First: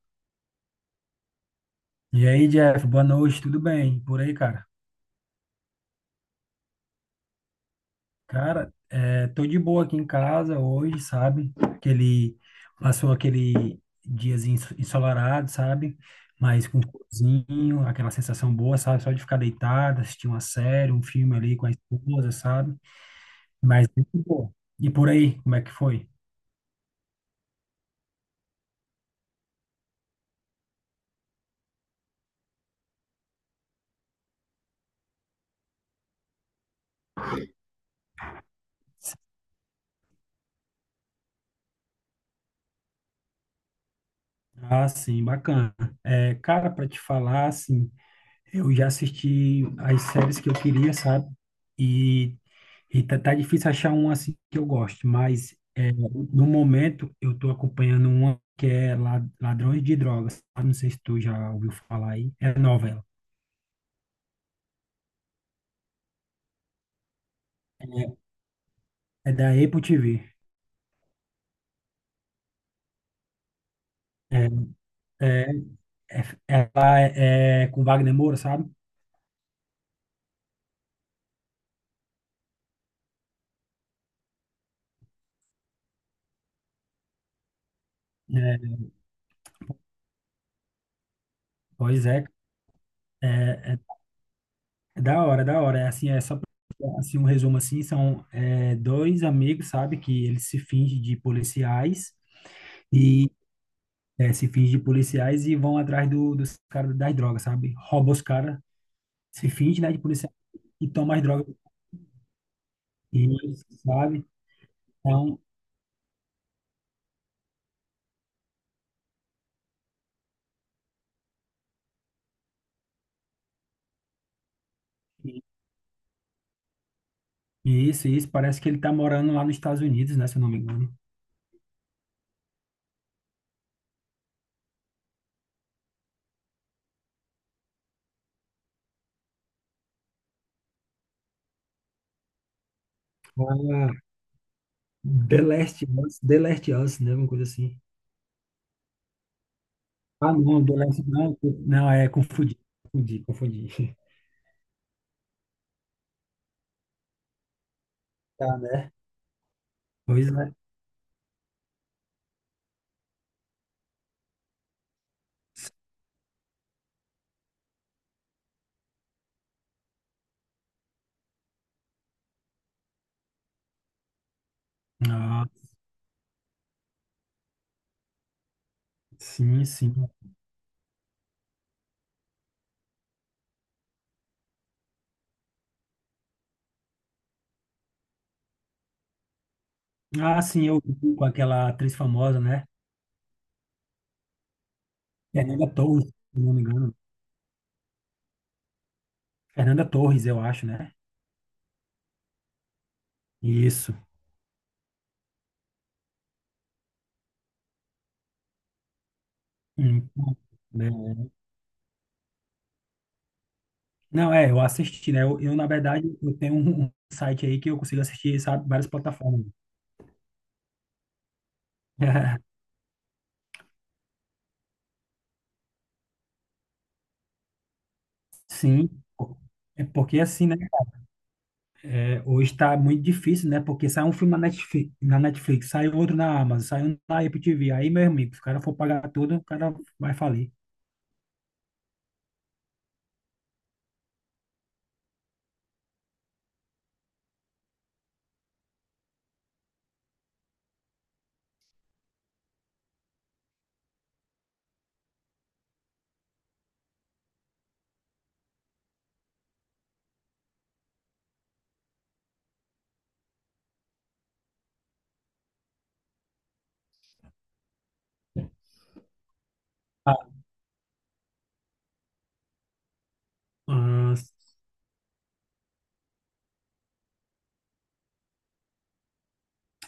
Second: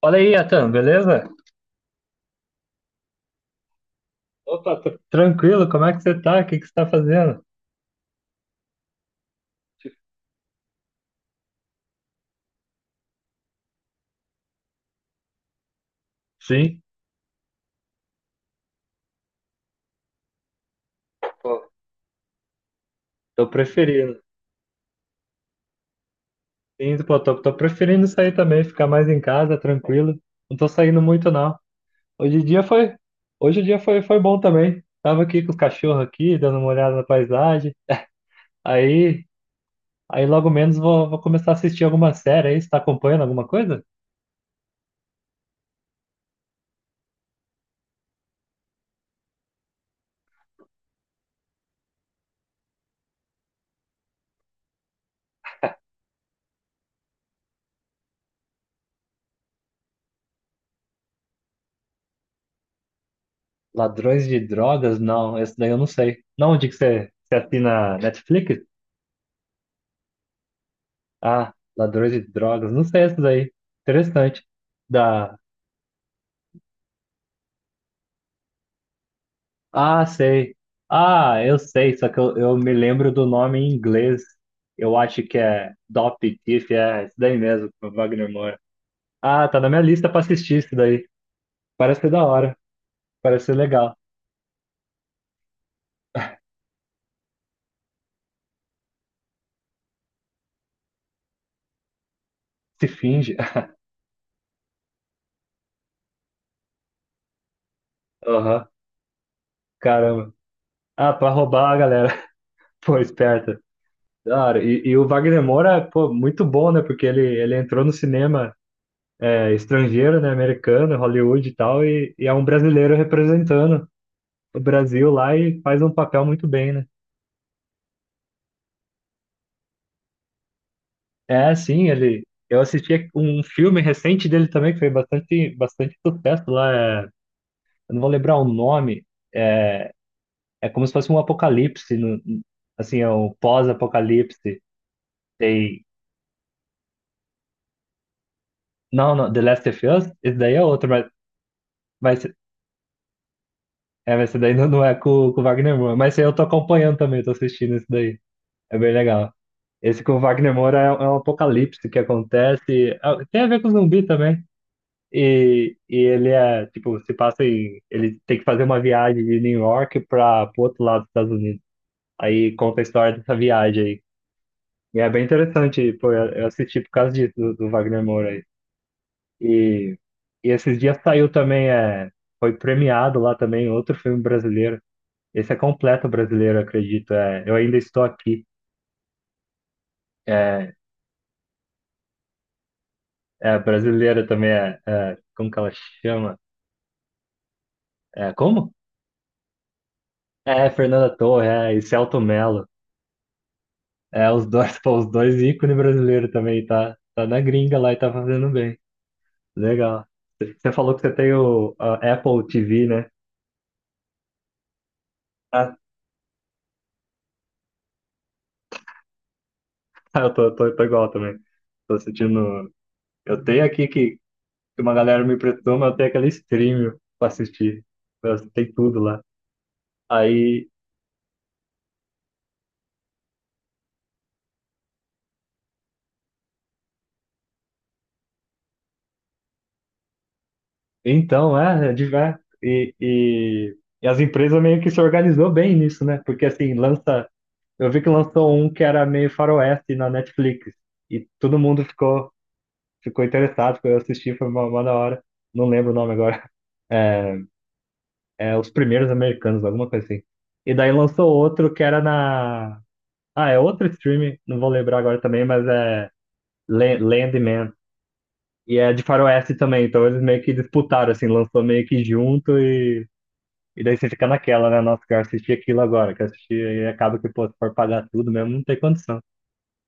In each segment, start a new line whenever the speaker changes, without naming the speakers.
Fala aí, Atan, beleza?
E aí, Jeff, boa noite, tudo bem? Por aí, cara?
Opa, tô, tranquilo, como é que você tá? O que você tá fazendo?
Cara, tô de boa aqui em casa hoje, sabe? Aquele, passou aquele diazinho ensolarado, sabe? Mas
Sim,
com cozinho, aquela sensação boa, sabe? Só de ficar deitado, assistir uma série, um filme ali com
pô,
a esposa, sabe?
tô
Mas muito
preferindo.
boa. E por aí, como é que foi?
Sim, pô, tô preferindo sair também, ficar mais em casa, tranquilo. Não tô saindo muito, não. Hoje o dia foi, Hoje o dia foi, foi bom também. Tava aqui com os cachorros aqui, dando uma olhada na paisagem. Aí, Aí logo menos vou começar a assistir alguma série aí. Você tá acompanhando alguma coisa?
Ah, sim, bacana. É, cara, para te falar, assim. Eu já assisti as séries que eu queria, sabe? E, e tá difícil achar uma assim que eu goste, mas no momento eu tô acompanhando uma que é Ladrões de Drogas. Ah, não sei se tu já ouviu falar aí. É nova ela.
Ladrões de drogas? Não, esse daí eu não sei. Não, você assina Netflix?
É da Apple TV.
Ah, ladrões de drogas. Não sei essas aí. Interessante.
É,
Da.
é, ela é com Wagner Moura, sabe?
Ah, sei. Ah, eu sei, só que eu me lembro do nome em inglês. Eu acho que é Dope Thief, é isso daí mesmo, do Wagner Moura.
É,
Ah, tá na minha lista pra assistir isso daí. Parece
Pois
ser da hora.
é,
Parece ser
é
legal.
é da hora, é da hora. É assim, é só pra, assim, um resumo assim, são dois amigos, sabe, que eles se fingem de policiais.
Se finge.
Se finge de policiais e vão atrás dos caras das drogas, sabe? Rouba os caras,
Aham,
se finge, né, de
caramba.
policiais e
Ah,
toma as
pra
drogas,
roubar a galera. Pô, esperta.
deles, sabe?
Da hora. E o
Então,
Wagner Moura, pô, muito bom, né? Porque ele entrou no cinema. Estrangeiro, né, americano, Hollywood e tal, e é um brasileiro representando o Brasil lá e faz um papel muito bem, né?
isso, parece que ele tá morando lá nos Estados Unidos, né, se eu não me engano.
É, sim, ele. Eu assisti um filme recente dele também que foi bastante sucesso lá. Eu não vou lembrar o nome. É, é como se fosse um apocalipse, no- assim, é um
Ah,
pós-apocalipse.
The Last
Tem,
Us, The Last Us, né, alguma coisa assim.
não, The Last of Us.
Ah,
Esse daí é
não, The
outro,
Last, não, não, é,
mas
confundi, confundi, confundi.
mas esse daí não é com o Wagner Moura. Mas esse aí eu tô acompanhando também, tô assistindo esse daí.
Tá,
É
né?
bem legal. Esse com o
Pois é.
Wagner Moura é um apocalipse que acontece. Tem a ver com zumbi também. E ele é, tipo, se passa em. Ele tem que fazer uma viagem de New York para o outro lado dos Estados Unidos. Aí conta a história dessa viagem aí. E é bem
Ah,
interessante, pô, eu assisti por causa disso, do Wagner Moura aí.
sim, sim.
E, e esses dias saiu também, foi premiado lá também outro filme brasileiro. Esse é completo brasileiro, acredito. É, Eu Ainda Estou Aqui.
Ah, sim,
É,
eu vi com aquela atriz famosa, né?
é, a brasileira também como que
Fernanda
ela
Torres,
chama?
se eu não me engano.
É, como?
Fernanda Torres, eu acho,
É,
né?
Fernanda Torre, é, e Selton Mello.
Isso.
É, os dois, pô, os dois ícones brasileiros também, tá na gringa lá e tá fazendo bem. Legal.
Hum,
Você
né?
falou que você tem o a Apple TV, né?
Não, eu assisti, né? Eu, na
Ah,
verdade, eu tenho um site aí que eu consigo assistir, sabe, várias plataformas.
eu tô igual também. Tô assistindo. Eu tenho aqui Que uma galera me emprestou, mas eu tenho aquele stream pra assistir. Tem
Sim,
tudo lá.
é porque assim, né?
Aí
Hoje tá muito difícil, né? Porque sai um filme na Netflix, sai outro na Amazon, sai um na Apple TV. Aí, meu amigo, se o cara for pagar tudo, o cara vai falir.
então, é, diverso. E as empresas meio que se organizou bem nisso, né? Porque assim, lança. Eu vi que lançou um que era meio faroeste na Netflix. E todo mundo ficou interessado, foi assistir, foi uma da hora. Não lembro o nome agora. É, É Os Primeiros Americanos, alguma coisa assim. E daí lançou outro que era na. Ah, é outro streaming, não vou lembrar agora também, mas é Landman. E é de Faroeste também, então
Ah,
eles meio que disputaram, assim, lançou meio que junto. E daí você
ah,
fica naquela, né? Nossa, quero assistir aquilo agora, quero assistir, e acaba que, pô, se for pagar tudo mesmo, não tem condição.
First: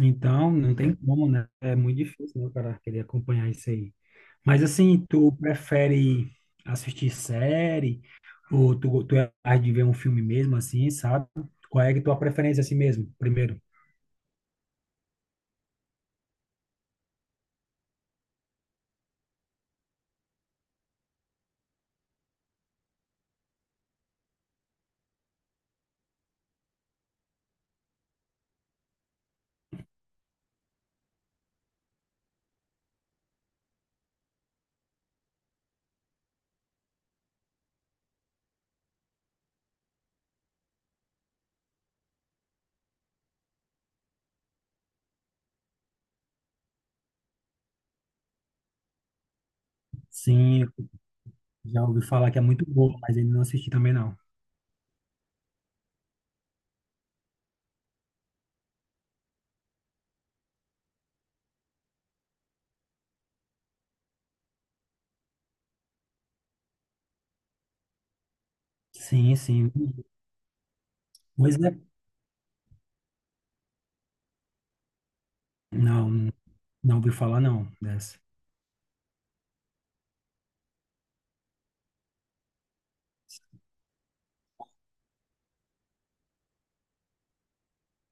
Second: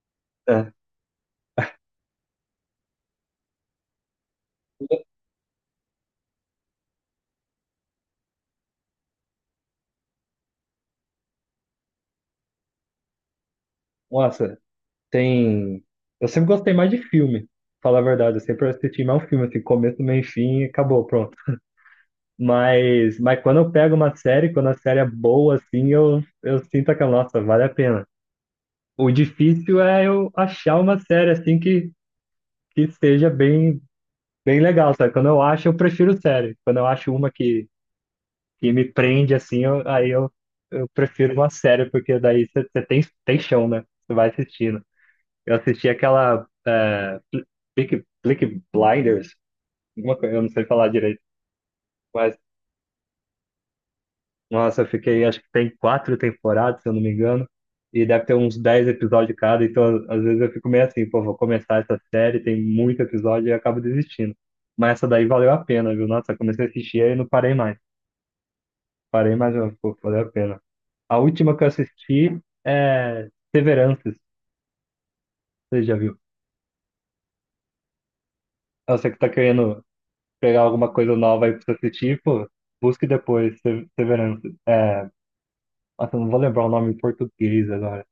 então,
É.
não tem como, né? É muito difícil, né, o cara querer acompanhar isso aí. Mas assim, tu prefere assistir série ou tu é mais de ver um filme mesmo, assim, sabe? Qual é a tua preferência assim mesmo, primeiro?
Nossa, tem. Eu sempre gostei mais de filme, falar a verdade. Eu sempre assisti mais um filme, assim, começo, meio, e fim, e acabou, pronto. Mas quando eu pego uma série, quando a série é boa, assim, eu sinto aquela, nossa, vale a pena. O difícil é eu achar uma série, assim, que seja bem legal, sabe? Quando eu acho, eu prefiro série. Quando eu acho uma que me prende assim, eu prefiro uma série, porque daí você tem chão, né? Você vai assistindo. Eu assisti aquela é, Peaky Blinders, alguma coisa, eu não
Sim,
sei
eu
falar direito,
já ouvi falar
mas
que é muito bom, mas ainda não assisti também não.
nossa, eu fiquei, acho que tem quatro temporadas, se eu não me engano, e deve ter uns dez episódios cada, então às vezes eu fico meio assim, pô, vou começar essa série, tem muito episódio e eu acabo desistindo. Mas essa daí valeu a pena, viu? Nossa, eu comecei a assistir e não parei mais. Parei,
Sim,
mas
sim.
pô, valeu a pena. A última
Pois
que eu
é.
assisti é Severances, você já
Não,
viu?
não ouvi falar não dessa.
Ah, você que tá querendo pegar alguma coisa nova aí pra você assistir, pô, busque depois Severances. É, nossa, eu não vou lembrar o nome em português agora.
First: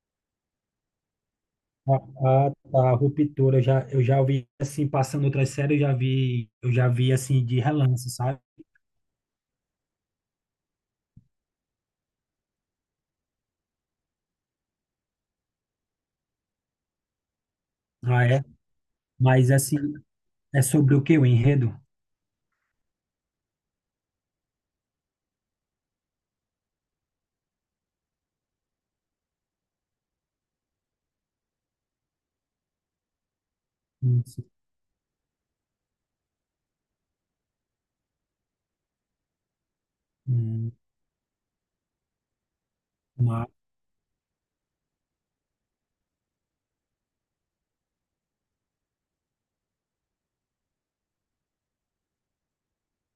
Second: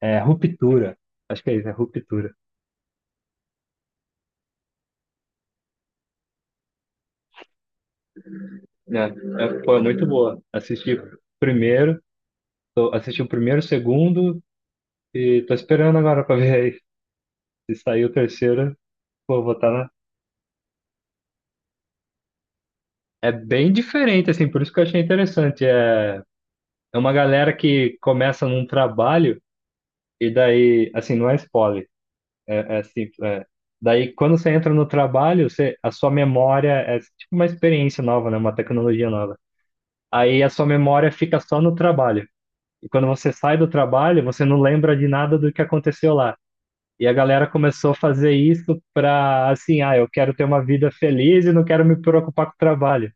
É Ruptura, acho que é isso, é
Ah,
Ruptura.
ah, tá, Ruptura, eu já ouvi, assim, passando outras séries, eu já vi, assim, de relance, sabe?
Foi muito boa. Primeiro, Assisti o primeiro, o segundo, e tô esperando agora pra ver aí se sair o
Ah, é?
terceiro, pô,
Mas,
vou tá
assim,
na...
é sobre o que o enredo?
É bem diferente, assim, por isso que eu achei interessante. É, é uma galera que começa num trabalho. E daí, assim, não é spoiler, é simples. É. Daí,
Hum,
quando você entra no trabalho, você, a sua memória é tipo uma experiência nova, né? Uma tecnologia nova. Aí a sua
hum,
memória fica só no trabalho. E quando você
mas
sai do trabalho, você não lembra de nada do que aconteceu lá. E a galera começou a fazer isso pra, assim, ah, eu quero ter uma vida feliz e não quero me preocupar com o trabalho.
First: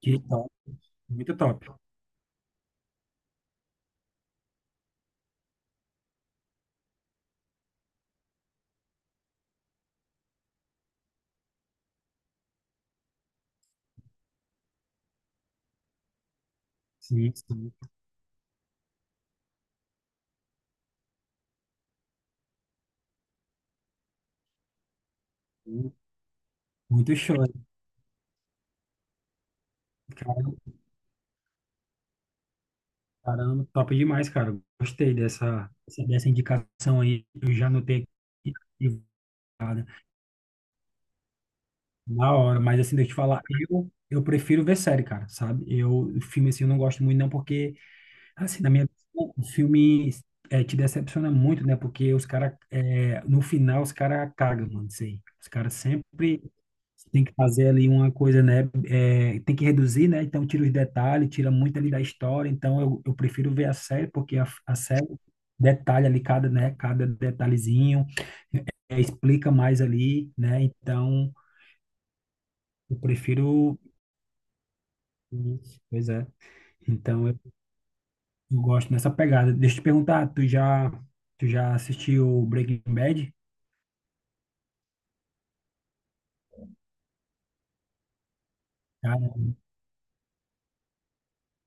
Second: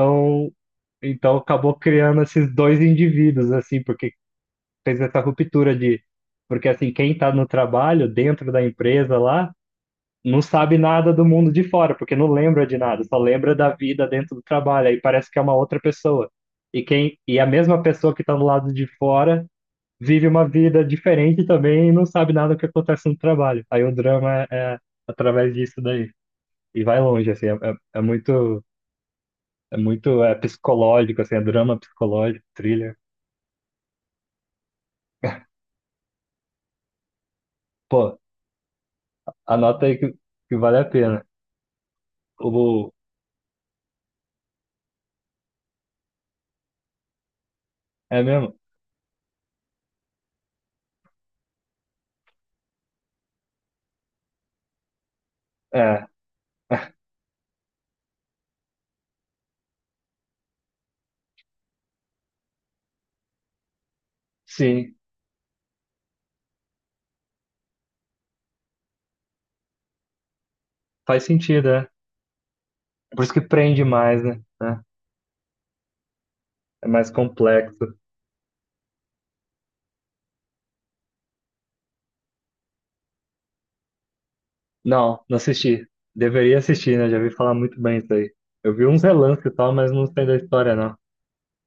que top. Muito
então
top.
acabou criando esses dois indivíduos, assim, porque fez essa ruptura de. Porque, assim, quem está no trabalho, dentro da empresa lá, não sabe nada do mundo de fora, porque não lembra de nada, só lembra da vida dentro do trabalho. Aí parece que é uma outra pessoa. E, quem,
Sim,
e a
sim.
mesma pessoa que está do lado de fora vive uma vida diferente também e não sabe nada do que acontece no trabalho. Aí o drama é através disso
Sim.
daí. E vai
Muito
longe,
show.
assim, é muito é
Cara,
psicológico, assim, é drama psicológico, thriller.
caramba, top demais, cara. Gostei dessa indicação aí. Eu já anotei
Pô,
aqui e
anota aí que vale a pena.
na hora, mas
O,
assim, deixa eu te falar, eu prefiro ver série, cara, sabe? Eu, filme assim, eu não gosto muito, não, porque,
é mesmo?
assim, na minha opinião, o filme te decepciona muito, né? Porque os caras, no final, os caras cagam, mano, isso aí. Os caras
É,
sempre. Você tem que fazer ali uma coisa, né? Tem que reduzir, né? Então tira os detalhes, tira muito ali da história. Então eu prefiro ver a série, porque a
sim,
série detalha ali cada, né? Cada detalhezinho, explica mais ali, né?
Faz
Então
sentido, é.
eu
Por isso que
prefiro.
prende mais, né? É
Isso, pois é.
é mais
Então eu,
complexo.
eu gosto dessa pegada. Deixa eu te perguntar, tu já assistiu Breaking Bad?
Não, não assisti. Deveria assistir, né? Já vi falar muito bem isso aí. Eu vi uns
Já,
relances e
né?
tal, mas não sei da história, não.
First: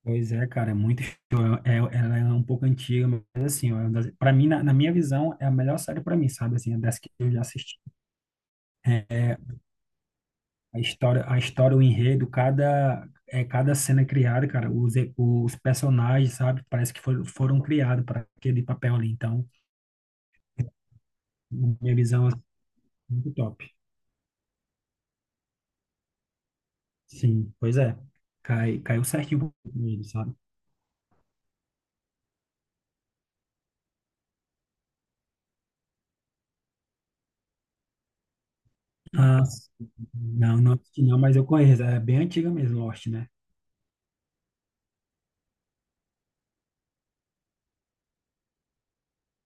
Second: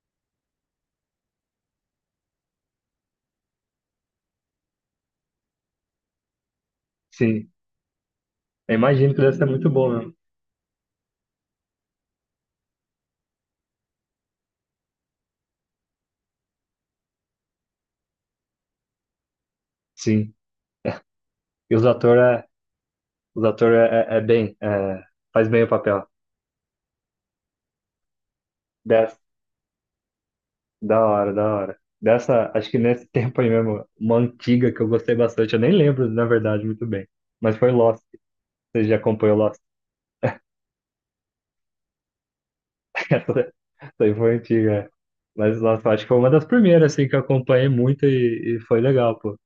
Pois é, cara, é muito show. É, ela é um pouco antiga, mas assim, para mim, na minha visão, é a melhor série para mim, sabe? Assim, é das que eu já
Sim,
assisti.
eu imagino que deve
É,
ser muito bom mesmo.
a história, o enredo, cada cena criada, cara, os personagens, sabe? Parece que foram criados para aquele papel ali. Então,
Sim, e
na
os
minha
atores
visão, é
é,
muito
os
top.
ator é bem, é, faz bem o papel.
Sim, pois é. Caiu
Dessa,
certinho com ele, sabe?
da hora, da hora. Dessa, acho que nesse tempo aí mesmo, uma antiga que eu gostei bastante, eu nem lembro, na verdade, muito bem. Mas foi Lost. Você já acompanhou
Ah,
Lost?
sim. Não, não assisti não, mas eu conheço. É bem antiga mesmo, Lost, né?
Isso aí foi antiga. É. Mas, nossa, eu acho que foi uma das primeiras, assim, que eu acompanhei muito e foi legal, pô.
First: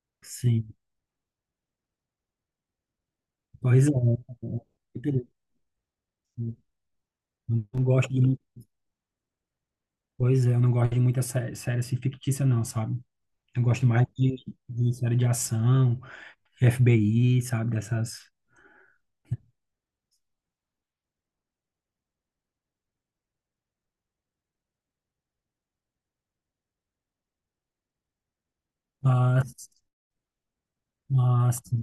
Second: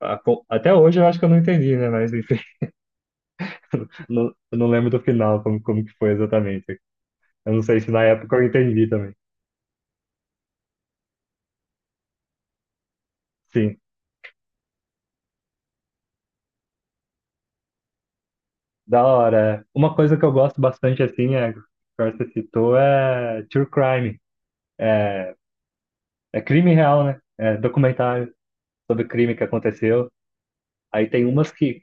Sim,
Até hoje eu acho que eu não entendi, né? Mas, enfim,
pois é.
eu não lembro do final, como que foi
Eu
exatamente. Eu não sei
não
se na
gosto de,
época
mu-
eu entendi também.
Pois é, eu não gosto de muita série assim fictícia, não, sabe? Eu
Sim,
gosto mais de série de ação, FBI, sabe? Dessas.
da hora. É. Uma coisa que eu gosto bastante, assim, é, que você citou, é true crime. É, é crime real, né? É documentário sobre crime que
Mas,
aconteceu. Aí tem umas
mas,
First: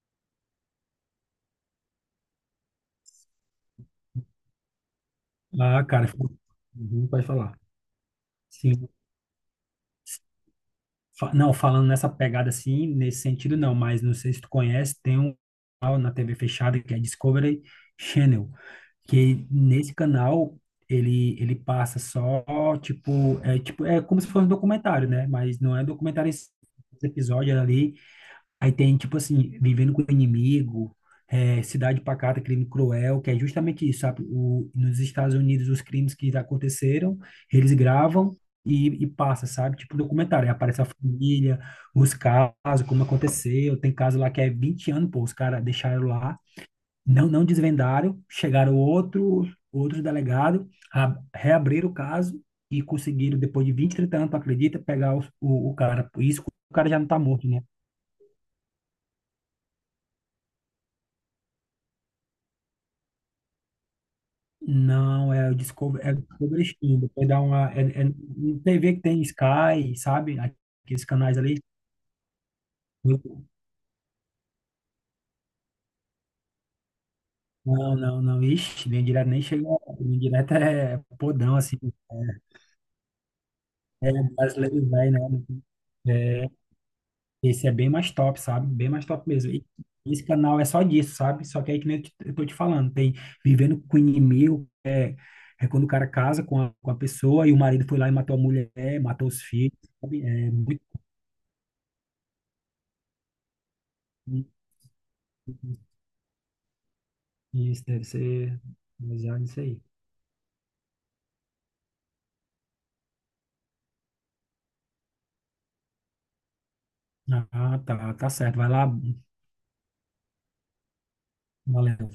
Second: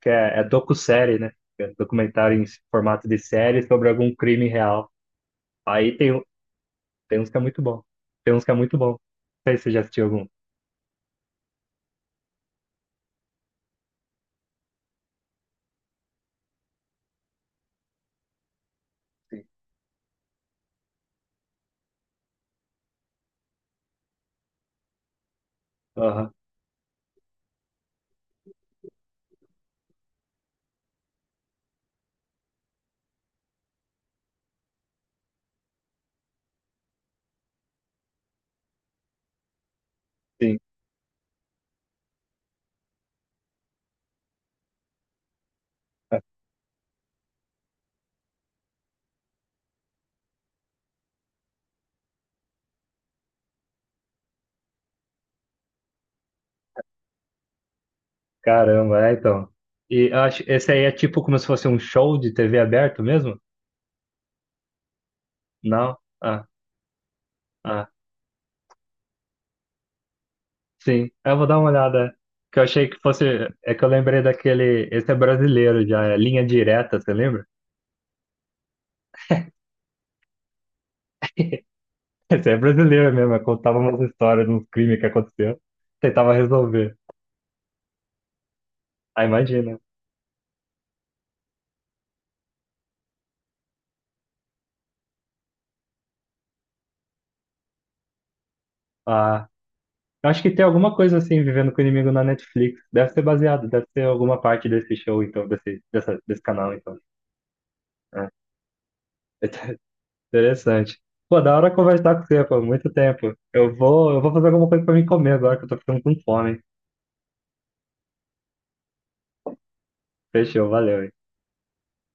que é docu-série, né? Que é documentário em formato de série sobre algum crime real.
ah,
Aí
cara,
tem, um-
fico- Uhum,
Tem
pode
uns que é
falar.
muito bom. Tem uns que é muito
Sim.
bom. Não sei se você já assistiu algum.
Não, falando nessa pegada assim, nesse sentido não, mas não sei se tu conhece, tem um canal na TV fechada que é Discovery Channel.
Sim.
Que nesse canal ele passa só, tipo, é, tipo, é como se fosse um documentário, né? Mas não é documentário
Aham,
esse episódio é ali. Aí tem tipo assim, vivendo com o inimigo, Cidade Pacata, Crime Cruel, que é justamente isso, sabe? O, nos Estados Unidos os crimes que aconteceram, eles gravam e passa, sabe? Tipo documentário. Aí
sim.
aparece a família, os casos, como aconteceu. Tem caso lá que é 20 anos, pô, os caras deixaram lá não, não desvendaram, chegaram outros, delegados, reabriram o caso e conseguiram, depois de 20, 30 anos, tu acredita, pegar o, cara. Por isso que o cara já não tá morto, né?
Caramba, é então. E eu acho, esse aí é tipo como se fosse um show de TV aberto mesmo?
Não,
Não?
É o
Ah,
Discovery Channel. Depois dá uma. É,
ah,
é, um TV que tem Sky, sabe? Aqueles
sim. Eu
canais
vou dar
ali.
uma olhada. Que eu achei que fosse. É que eu lembrei daquele. Esse é brasileiro já, é Linha Direta, você lembra?
Não, não, não. Ixi, linha direta nem chega. Linha direta é podão, assim.
Esse é brasileiro mesmo, eu contava umas histórias de uns
Brasileiro
crimes que
velho,
aconteceu.
né?
Tentava resolver.
Esse é bem mais top, sabe? Bem mais
Ah,
top mesmo. E
imagina.
esse canal é só disso, sabe? Só que aí que nem eu eu tô te falando, tem Vivendo com o Inimigo, é quando o cara casa com a pessoa e o marido foi lá e matou a mulher, matou os
Ah,
filhos, sabe?
eu acho
É
que tem
muito.
alguma coisa assim, Vivendo com o Inimigo na Netflix. Deve ser baseado, deve ser alguma parte desse show, então, desse canal, então.
Isso deve
É.
ser baseado nisso aí.
Interessante. Pô, da hora conversar com você, pô, muito tempo. Eu vou fazer alguma coisa pra mim comer agora, que eu tô ficando com fome.
Ah, tá, tá certo. Vai lá,
Fechou, valeu. Hein?
valeu.